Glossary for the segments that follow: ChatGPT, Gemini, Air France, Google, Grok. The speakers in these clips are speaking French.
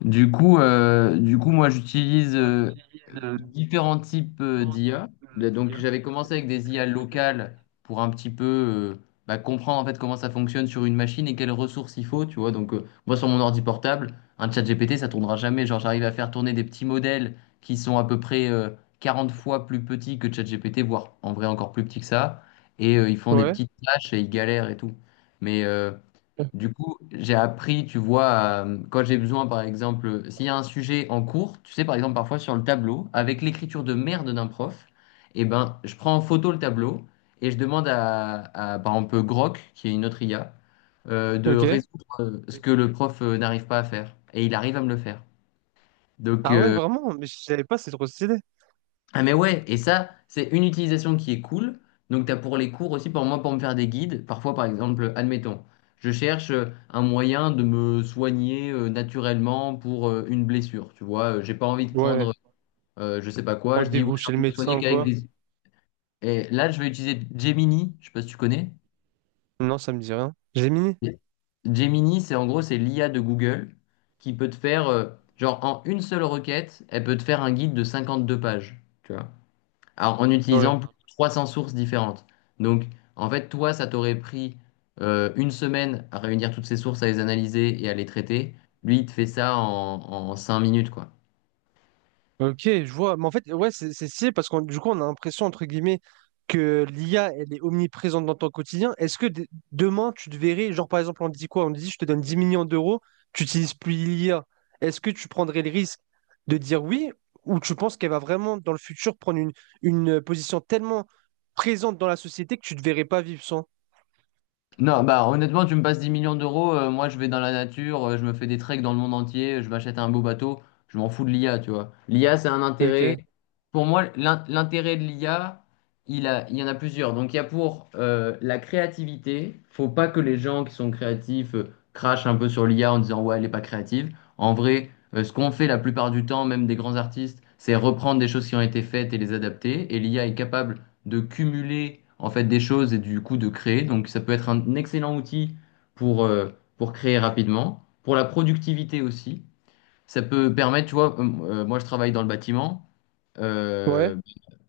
Du coup, moi, j'utilise Moi, j'utilise différents types différents types d'IA. Donc, d'IA. j'avais commencé avec Donc, des je vais IA commencer avec des. locales pour un petit peu comprendre en fait comment ça fonctionne sur une machine et quelles ressources il faut, tu vois. Donc, moi, sur mon ordi portable, un chat GPT, ça tournera jamais. Genre, j'arrive à faire tourner des petits modèles qui sont à peu près 40 fois plus petits que chat GPT, voire en vrai encore plus petits que ça. Et ils font des Ouais, petites tâches et ils galèrent et tout. Mais du coup, j'ai appris, tu vois, quand j'ai besoin, par exemple, s'il y a un sujet en cours, tu sais, par exemple, parfois sur le tableau, avec l'écriture de merde d'un prof, eh ben, je prends en photo le tableau et je demande par exemple, Grok, qui est une autre IA, de ok. résoudre des- ce que le prof n'arrive pas à faire. Et il arrive à me le faire. Donc, Ah ouais, euh, vraiment? Mais je savais pas, c'est trop stylé. ah mais ouais, et ça, c'est une utilisation qui est cool. Donc t'as pour les cours aussi, pour moi, pour me faire des guides. Parfois, par exemple, admettons, je cherche un moyen de me soigner naturellement pour une blessure. Tu vois. J'ai pas envie de Ouais. prendre je sais pas quoi. Je dis ouais, Rendez-vous j'ai chez le envie de me soigner médecin ou qu'avec quoi? des. Et là, je vais utiliser Gemini. Je sais pas si tu connais. Non, ça me dit rien. Gemini? Gemini, c'est en gros, c'est l'IA de Google qui peut te faire, genre en une seule requête, elle peut te faire un guide de 52 pages. Tu vois. Alors, en Ouais. utilisant plus de 300 sources différentes. Donc, en fait, toi, ça t'aurait pris une semaine à réunir toutes ces sources, à les analyser et à les traiter. Lui, il te fait ça en 5 minutes, quoi. Ok, je vois. Mais en fait, ouais, c'est stylé parce qu'on du coup, on a l'impression, entre guillemets, que l'IA, elle est omniprésente dans ton quotidien. Est-ce que demain, tu te verrais, genre par exemple, on te dit quoi? On te dit, je te donne 10 millions d'euros, tu n'utilises plus l'IA. Est-ce que tu prendrais le risque de dire oui ou tu penses qu'elle va vraiment, dans le futur, prendre une position tellement présente dans la société que tu ne te verrais pas vivre sans? Non, bah honnêtement, tu me passes 10 millions d'euros, moi je vais dans la nature, je me fais des treks dans le monde entier, je m'achète un beau bateau, je m'en fous de l'IA, tu vois. L'IA, c'est un intérêt. Ok. Pour moi, l'intérêt de l'IA, il y en a plusieurs. Donc il y a pour la créativité, faut pas que les gens qui sont créatifs crachent un peu sur l'IA en disant ouais, elle est pas créative. En vrai, ce qu'on fait la plupart du temps, même des grands artistes, c'est reprendre des choses qui ont été faites et les adapter. Et l'IA est capable de cumuler en fait des choses et du coup de créer. Donc ça peut être un excellent outil pour, euh, pour créer rapidement, pour la productivité aussi. Ça peut permettre, tu vois, moi je travaille dans le bâtiment. Ouais. Euh,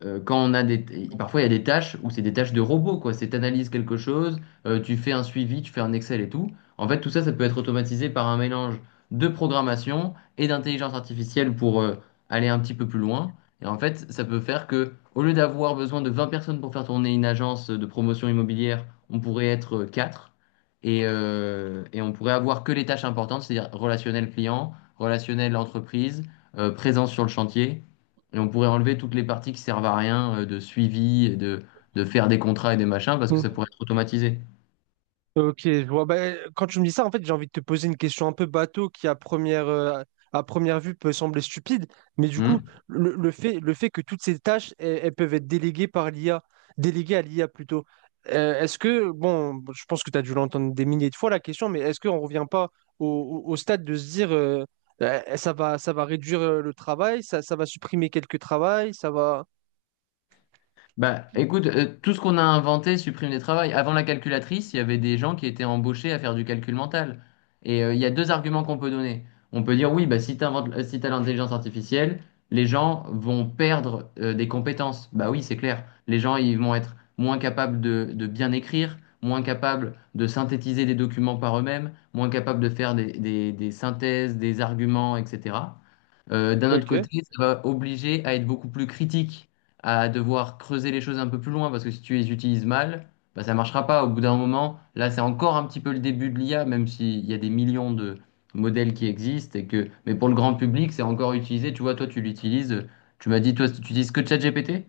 quand on a des, Parfois il y a des tâches où c'est des tâches de robot, quoi. C'est analyse quelque chose, tu fais un suivi, tu fais un Excel et tout. En fait, tout ça, ça peut être automatisé par un mélange de programmation et d'intelligence artificielle pour aller un petit peu plus loin. Et en fait, ça peut faire que, au lieu d'avoir besoin de 20 personnes pour faire tourner une agence de promotion immobilière, on pourrait être 4 et on pourrait avoir que les tâches importantes, c'est-à-dire relationnel client relationnel entreprise, présence sur le chantier. Et on pourrait enlever toutes les parties qui servent à rien de suivi et de faire des contrats et des machins parce que ça pourrait Mm. être automatisé. Ok, je vois. Bah, quand tu me dis ça, en fait, j'ai envie de te poser une question un peu bateau qui, à première vue, peut sembler stupide. Mais du Hmm. coup, le fait, le fait que toutes ces tâches, elles peuvent être déléguées par l'IA, déléguées à l'IA plutôt. Est-ce que, bon, je pense que tu as dû l'entendre des milliers de fois la question, mais est-ce qu'on ne revient pas au stade de se dire ça va réduire le travail, ça va supprimer quelques travails, ça va. Bah, écoute, tout ce qu'on a inventé supprime des travails. Avant la calculatrice, il y avait des gens qui étaient embauchés à faire du calcul mental. Et il y a deux arguments qu'on peut donner. On peut dire, oui, bah, si t'as l'intelligence artificielle, les gens vont perdre des compétences. Bah oui, c'est clair. Les gens, ils vont être moins capables de bien écrire, moins capables de synthétiser des documents par eux-mêmes, moins capables de faire des synthèses, des arguments, etc. D'un autre Ok. côté, ça va obliger à être beaucoup plus critique à devoir creuser les choses un peu plus loin parce que si tu les utilises mal, bah, ça marchera pas. Au bout d'un moment, là, c'est encore un petit peu le début de l'IA, même s'il y a des millions de modèles qui existent et que, mais pour le grand public, c'est encore utilisé. Tu vois, toi, tu l'utilises. Tu m'as dit, toi, tu utilises que ChatGPT?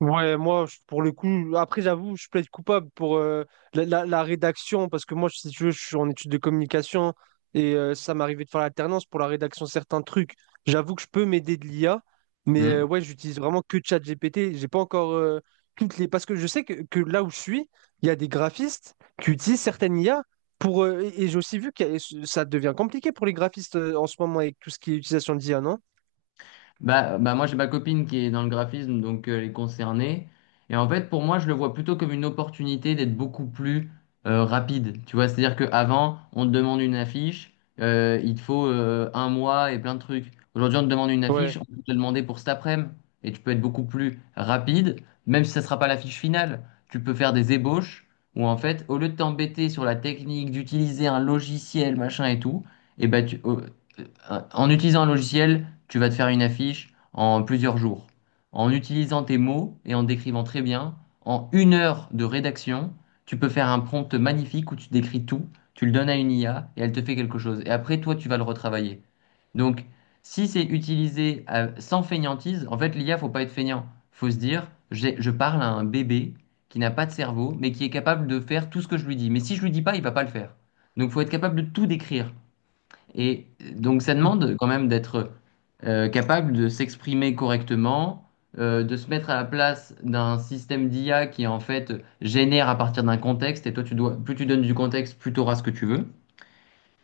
Ouais, moi, pour le coup, après, j'avoue, je plaide coupable pour la rédaction, parce que moi, si tu veux, je suis en études de communication et ça m'arrivait de faire l'alternance pour la rédaction de certains trucs. J'avoue que je peux m'aider de l'IA, mais ouais, j'utilise vraiment que ChatGPT. J'ai pas encore toutes les. Parce que je sais que là où je suis, il y a des graphistes qui utilisent certaines IA pour. Et j'ai aussi vu que ça devient compliqué pour les graphistes en ce moment avec tout ce qui est utilisation d'IA, non? Bah, moi j'ai ma copine qui est dans le graphisme, donc elle est concernée. Et en fait, pour moi, je le vois plutôt comme une opportunité d'être beaucoup plus rapide. Tu vois, c'est-à-dire qu'avant, on te demande une affiche, il te faut un mois et plein de trucs. Aujourd'hui, on te demande une affiche, Ouais. on peut te demander pour cet après-midi. Et tu peux être beaucoup plus rapide, même si ça ne sera pas l'affiche finale. Tu peux faire des ébauches où en fait, au lieu de t'embêter sur la technique, d'utiliser un logiciel, machin et tout, et ben tu, en utilisant un logiciel, tu vas te faire une affiche en plusieurs jours. En utilisant tes mots et en décrivant très bien, en une heure de rédaction, tu peux faire un prompt magnifique où tu décris tout, tu le donnes à une IA et elle te fait quelque chose. Et après, toi, tu vas le retravailler. Donc, si c'est utilisé sans fainéantise, en fait, l'IA, faut pas être fainéant. Faut se dire, je parle à un bébé qui n'a pas de cerveau, mais qui est capable de faire tout ce que je lui dis. Mais si je lui dis pas, il va pas le faire. Donc, faut être capable de tout décrire. Et donc ça Mm. demande quand même d'être capable de s'exprimer correctement, de se mettre à la place d'un système d'IA qui en fait génère à partir d'un contexte, plus tu donnes du contexte, plus tu auras ce que tu veux.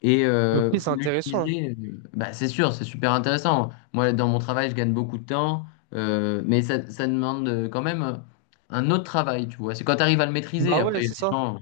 Et Ok, euh, c'est faut intéressant. l'utiliser, euh, Bah, c'est sûr, c'est super intéressant. Moi, dans mon travail, je gagne beaucoup de temps. Mais ça demande quand même un autre travail, tu vois. C'est quand tu arrives à le maîtriser, Bah après, ouais, c'est les ça. gens...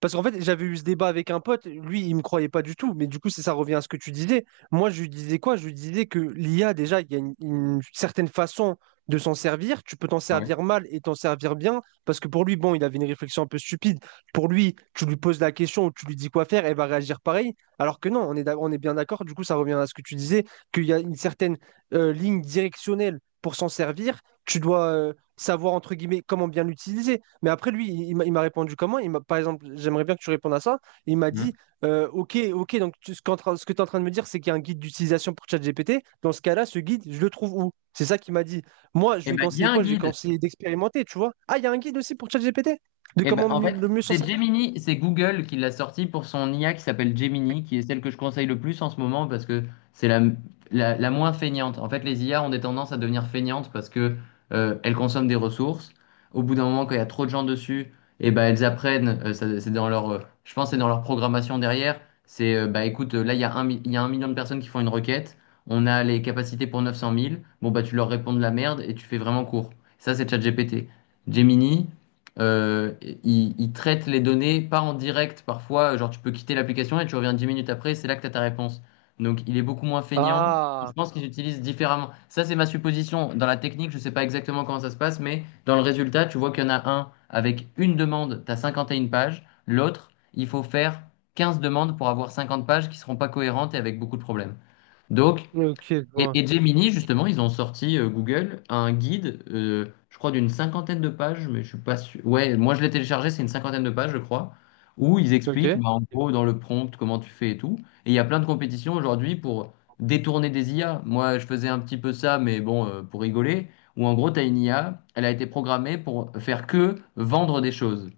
Parce qu'en fait, j'avais eu ce débat avec un pote, lui, il me croyait pas du tout, mais du coup, ça revient à ce que tu disais. Moi, je lui disais quoi? Je lui disais que l'IA, déjà, il y a une certaine façon de s'en servir. Tu peux t'en Ouais. servir mal et t'en servir bien, parce que pour lui, bon, il avait une réflexion un peu stupide. Pour lui, tu lui poses la question ou tu lui dis quoi faire, elle va réagir pareil. Alors que non, on est, on est bien d'accord, du coup, ça revient à ce que tu disais, qu'il y a une certaine ligne directionnelle pour s'en servir. Tu dois savoir, entre guillemets, comment bien l'utiliser. Mais après, lui, il m'a répondu comment? Il m'a, par exemple, j'aimerais bien que tu répondes à ça. Il m'a dit, Mmh. OK, OK, donc ce que tu es en train de me dire, c'est qu'il y a un guide d'utilisation pour ChatGPT. Dans ce cas-là, ce guide, je le trouve où? C'est ça qu'il m'a dit. Moi, je Eh lui ai ben, il y conseillé a un quoi? Je lui ai guide. conseillé d'expérimenter, tu vois. Ah, il y a un guide aussi pour ChatGPT? De Eh ben, comment en mieux- fait, le mieux s'en c'est servir? Gemini, c'est Google qui l'a sorti pour son IA qui s'appelle Gemini, qui est celle que je conseille le plus en ce moment parce que c'est la moins feignante. En fait, les IA ont des tendances à devenir feignantes parce que elles consomment des ressources. Au bout d'un moment, quand il y a trop de gens dessus, eh ben, elles apprennent. C'est dans leur, je pense, que c'est dans leur programmation derrière. Bah, écoute, là, il y a 1 million de personnes qui font une requête. On a les capacités pour 900 000. Bon, bah, tu leur réponds de la merde et tu fais vraiment court. Ça, c'est ChatGPT. Gemini. Euh, il traite les données, pas en direct parfois, genre tu peux quitter l'application et tu reviens 10 minutes après, c'est là que tu as ta réponse. Donc il est beaucoup moins feignant. Je Ah, pense qu'ils utilisent différemment. Ça, c'est ma supposition. Dans la technique, je ne sais pas exactement comment ça se passe, mais dans le résultat, tu vois qu'il y en a un avec une demande, tu as 51 pages. L'autre, il faut faire 15 demandes pour avoir 50 pages qui seront pas cohérentes et avec beaucoup de problèmes. Donc, ok, je et, vois. et Gemini, justement, ils ont sorti Google un guide, je crois, d'une cinquantaine de pages, mais je suis pas sûr. Ouais, moi je l'ai téléchargé, c'est une cinquantaine de pages, je crois, où ils expliquent, Ok. bah, en gros, dans le prompt, comment tu fais et tout. Et il y a plein de compétitions aujourd'hui pour détourner des IA. Moi, je faisais un petit peu ça, mais bon, pour rigoler, où en gros, tu as une IA, elle a été programmée pour faire que vendre des choses.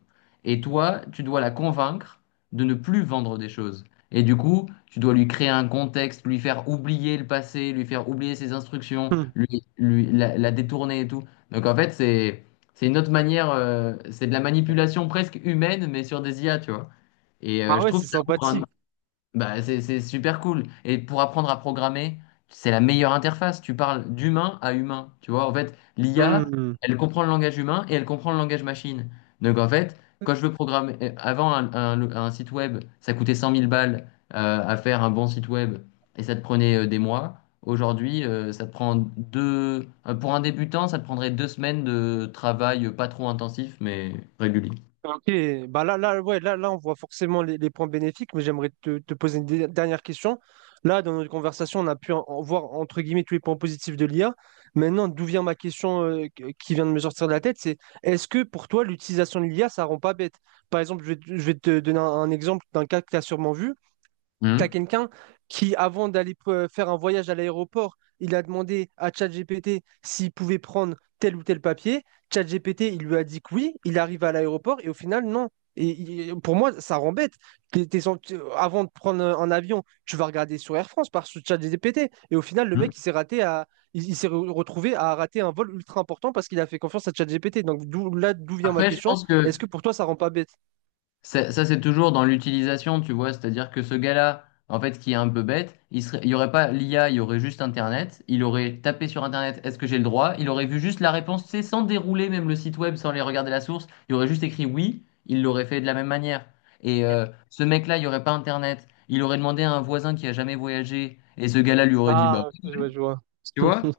Et toi, tu dois la convaincre de ne plus vendre des choses. Et du coup, tu dois lui créer un contexte, lui faire oublier le passé, lui faire oublier ses instructions, Hmm. la détourner et tout. Donc en fait, c'est une autre manière, c'est de la manipulation presque humaine, mais sur des IA, tu vois. Et Ah je ouais, trouve c'est que ça ouvre un sympathique. Bah, c'est super cool. Et pour apprendre à programmer, c'est la meilleure interface. Tu parles d'humain à humain. Tu vois, en fait, l'IA, Hmm. elle comprend le langage humain et elle comprend le langage machine. Donc, en fait, quand je veux programmer, avant un site web, ça coûtait 100 000 balles à faire un bon site web et ça te prenait des mois. Aujourd'hui, ça te prend deux. Pour un débutant, ça te prendrait deux semaines de travail pas trop intensif, mais régulier. Ok, bah là, là, ouais, là, là, on voit forcément les points bénéfiques, mais j'aimerais te poser une dernière question. Là, dans notre conversation, on a pu en voir entre guillemets tous les points positifs de l'IA. Maintenant, d'où vient ma question qui vient de me sortir de la tête, c'est est-ce que pour toi, l'utilisation de l'IA, ça rend pas bête? Par exemple, je vais te donner un exemple d'un cas que tu as sûrement vu. T'as Hum. quelqu'un qui, avant d'aller faire un voyage à l'aéroport, il a demandé à ChatGPT s'il pouvait prendre tel ou tel papier. ChatGPT, il lui a dit que oui. Il arrive à l'aéroport et au final, non. Et pour moi, ça rend bête. T'es- t'es sans- tu- Avant de prendre un avion, tu vas regarder sur Air France par sur ChatGPT. Et au final, le Hum. mec, il s'est raté à, il s'est re- retrouvé à rater un vol ultra important parce qu'il a fait confiance à ChatGPT. Donc d'où, là, d'où vient ma Après, je question. pense que Est-ce que pour toi, ça rend pas bête? ça, c'est toujours dans l'utilisation, tu vois, c'est-à-dire que ce gars-là, en fait, qui est un peu bête, il serait, il y aurait pas l'IA, il y aurait juste Internet, il aurait tapé sur Internet, est-ce que j'ai le droit? Il aurait vu juste la réponse, tu sais, sans dérouler même le site web, sans aller regarder la source, il aurait juste écrit oui, il l'aurait fait de la même manière. Et ce mec-là, il n'y aurait pas Internet, il aurait demandé à un voisin qui a jamais voyagé, et ce gars-là lui aurait dit, bah, Ah, ok, je vois, je vois. tu vois?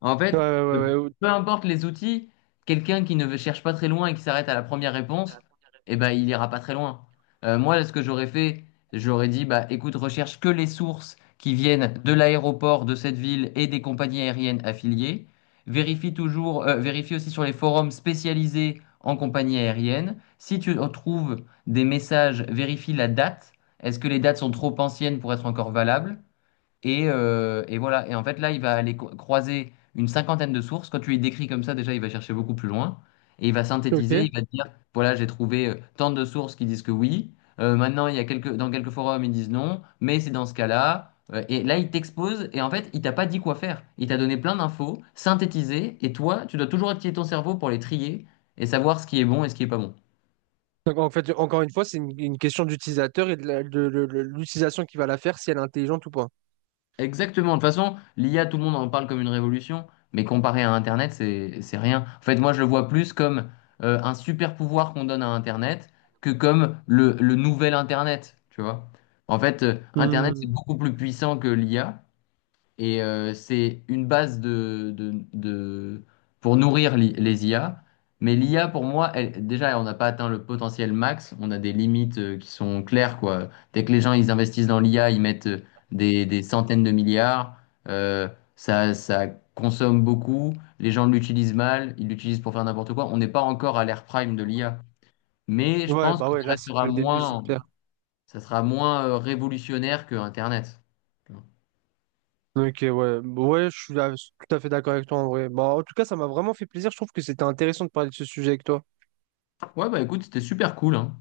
En Ouais, fait, peu ouais, ouais, ouais. importe les outils, quelqu'un qui ne cherche pas très loin et qui s'arrête à la première réponse, eh ben, il ira pas très loin. Moi, ce que j'aurais fait, j'aurais dit, bah, écoute, recherche que les sources qui viennent de l'aéroport de cette ville et des compagnies aériennes affiliées. Vérifie toujours, vérifie aussi sur les forums spécialisés en compagnie aérienne. Si tu trouves des messages, vérifie la date. Est-ce que les dates sont trop anciennes pour être encore valables? Et voilà. Et en fait, là, il va aller croiser une cinquantaine de sources. Quand tu les décris comme ça, déjà, il va chercher beaucoup plus loin. Et il va Ok. synthétiser. Il va te dire, voilà, j'ai trouvé tant de sources qui disent que oui. Maintenant, il y a quelques, dans quelques forums, ils disent non. Mais c'est dans ce cas-là. Et là, il t'expose. Et en fait, il t'a pas dit quoi faire. Il t'a donné plein d'infos synthétisées. Et toi, tu dois toujours activer ton cerveau pour les trier et savoir ce qui est bon et ce qui est pas bon. Donc, en fait, encore une fois, c'est une question d'utilisateur et de l'utilisation qu'il va la faire, si elle est intelligente ou pas. Exactement. De toute façon, l'IA, tout le monde en parle comme une révolution, mais comparé à Internet, c'est rien. En fait, moi, je le vois plus comme un super pouvoir qu'on donne à Internet que comme le nouvel Internet, tu vois. En fait, Internet, c'est Hmm. beaucoup plus puissant que l'IA, et c'est une base pour nourrir les IA. Mais l'IA, pour moi, elle- déjà, on n'a pas atteint le potentiel max. On a des limites qui sont claires, quoi. Dès que les gens ils investissent dans l'IA, ils mettent des centaines de milliards. Euh, Ça, ça consomme beaucoup. Les gens l'utilisent mal. Ils l'utilisent pour faire n'importe quoi. On n'est pas encore à l'ère prime de l'IA. Mais je Ouais, pense bah que ouais, ça là, c'est que restera le début, c'est moins, clair. ça sera moins révolutionnaire que Internet. Ok, ouais, ouais, je suis tout à fait d'accord avec toi en vrai. Bah, en tout cas, ça m'a vraiment fait plaisir. Je trouve que c'était intéressant de parler de ce sujet avec toi. Ouais, bah écoute, c'était super cool, hein.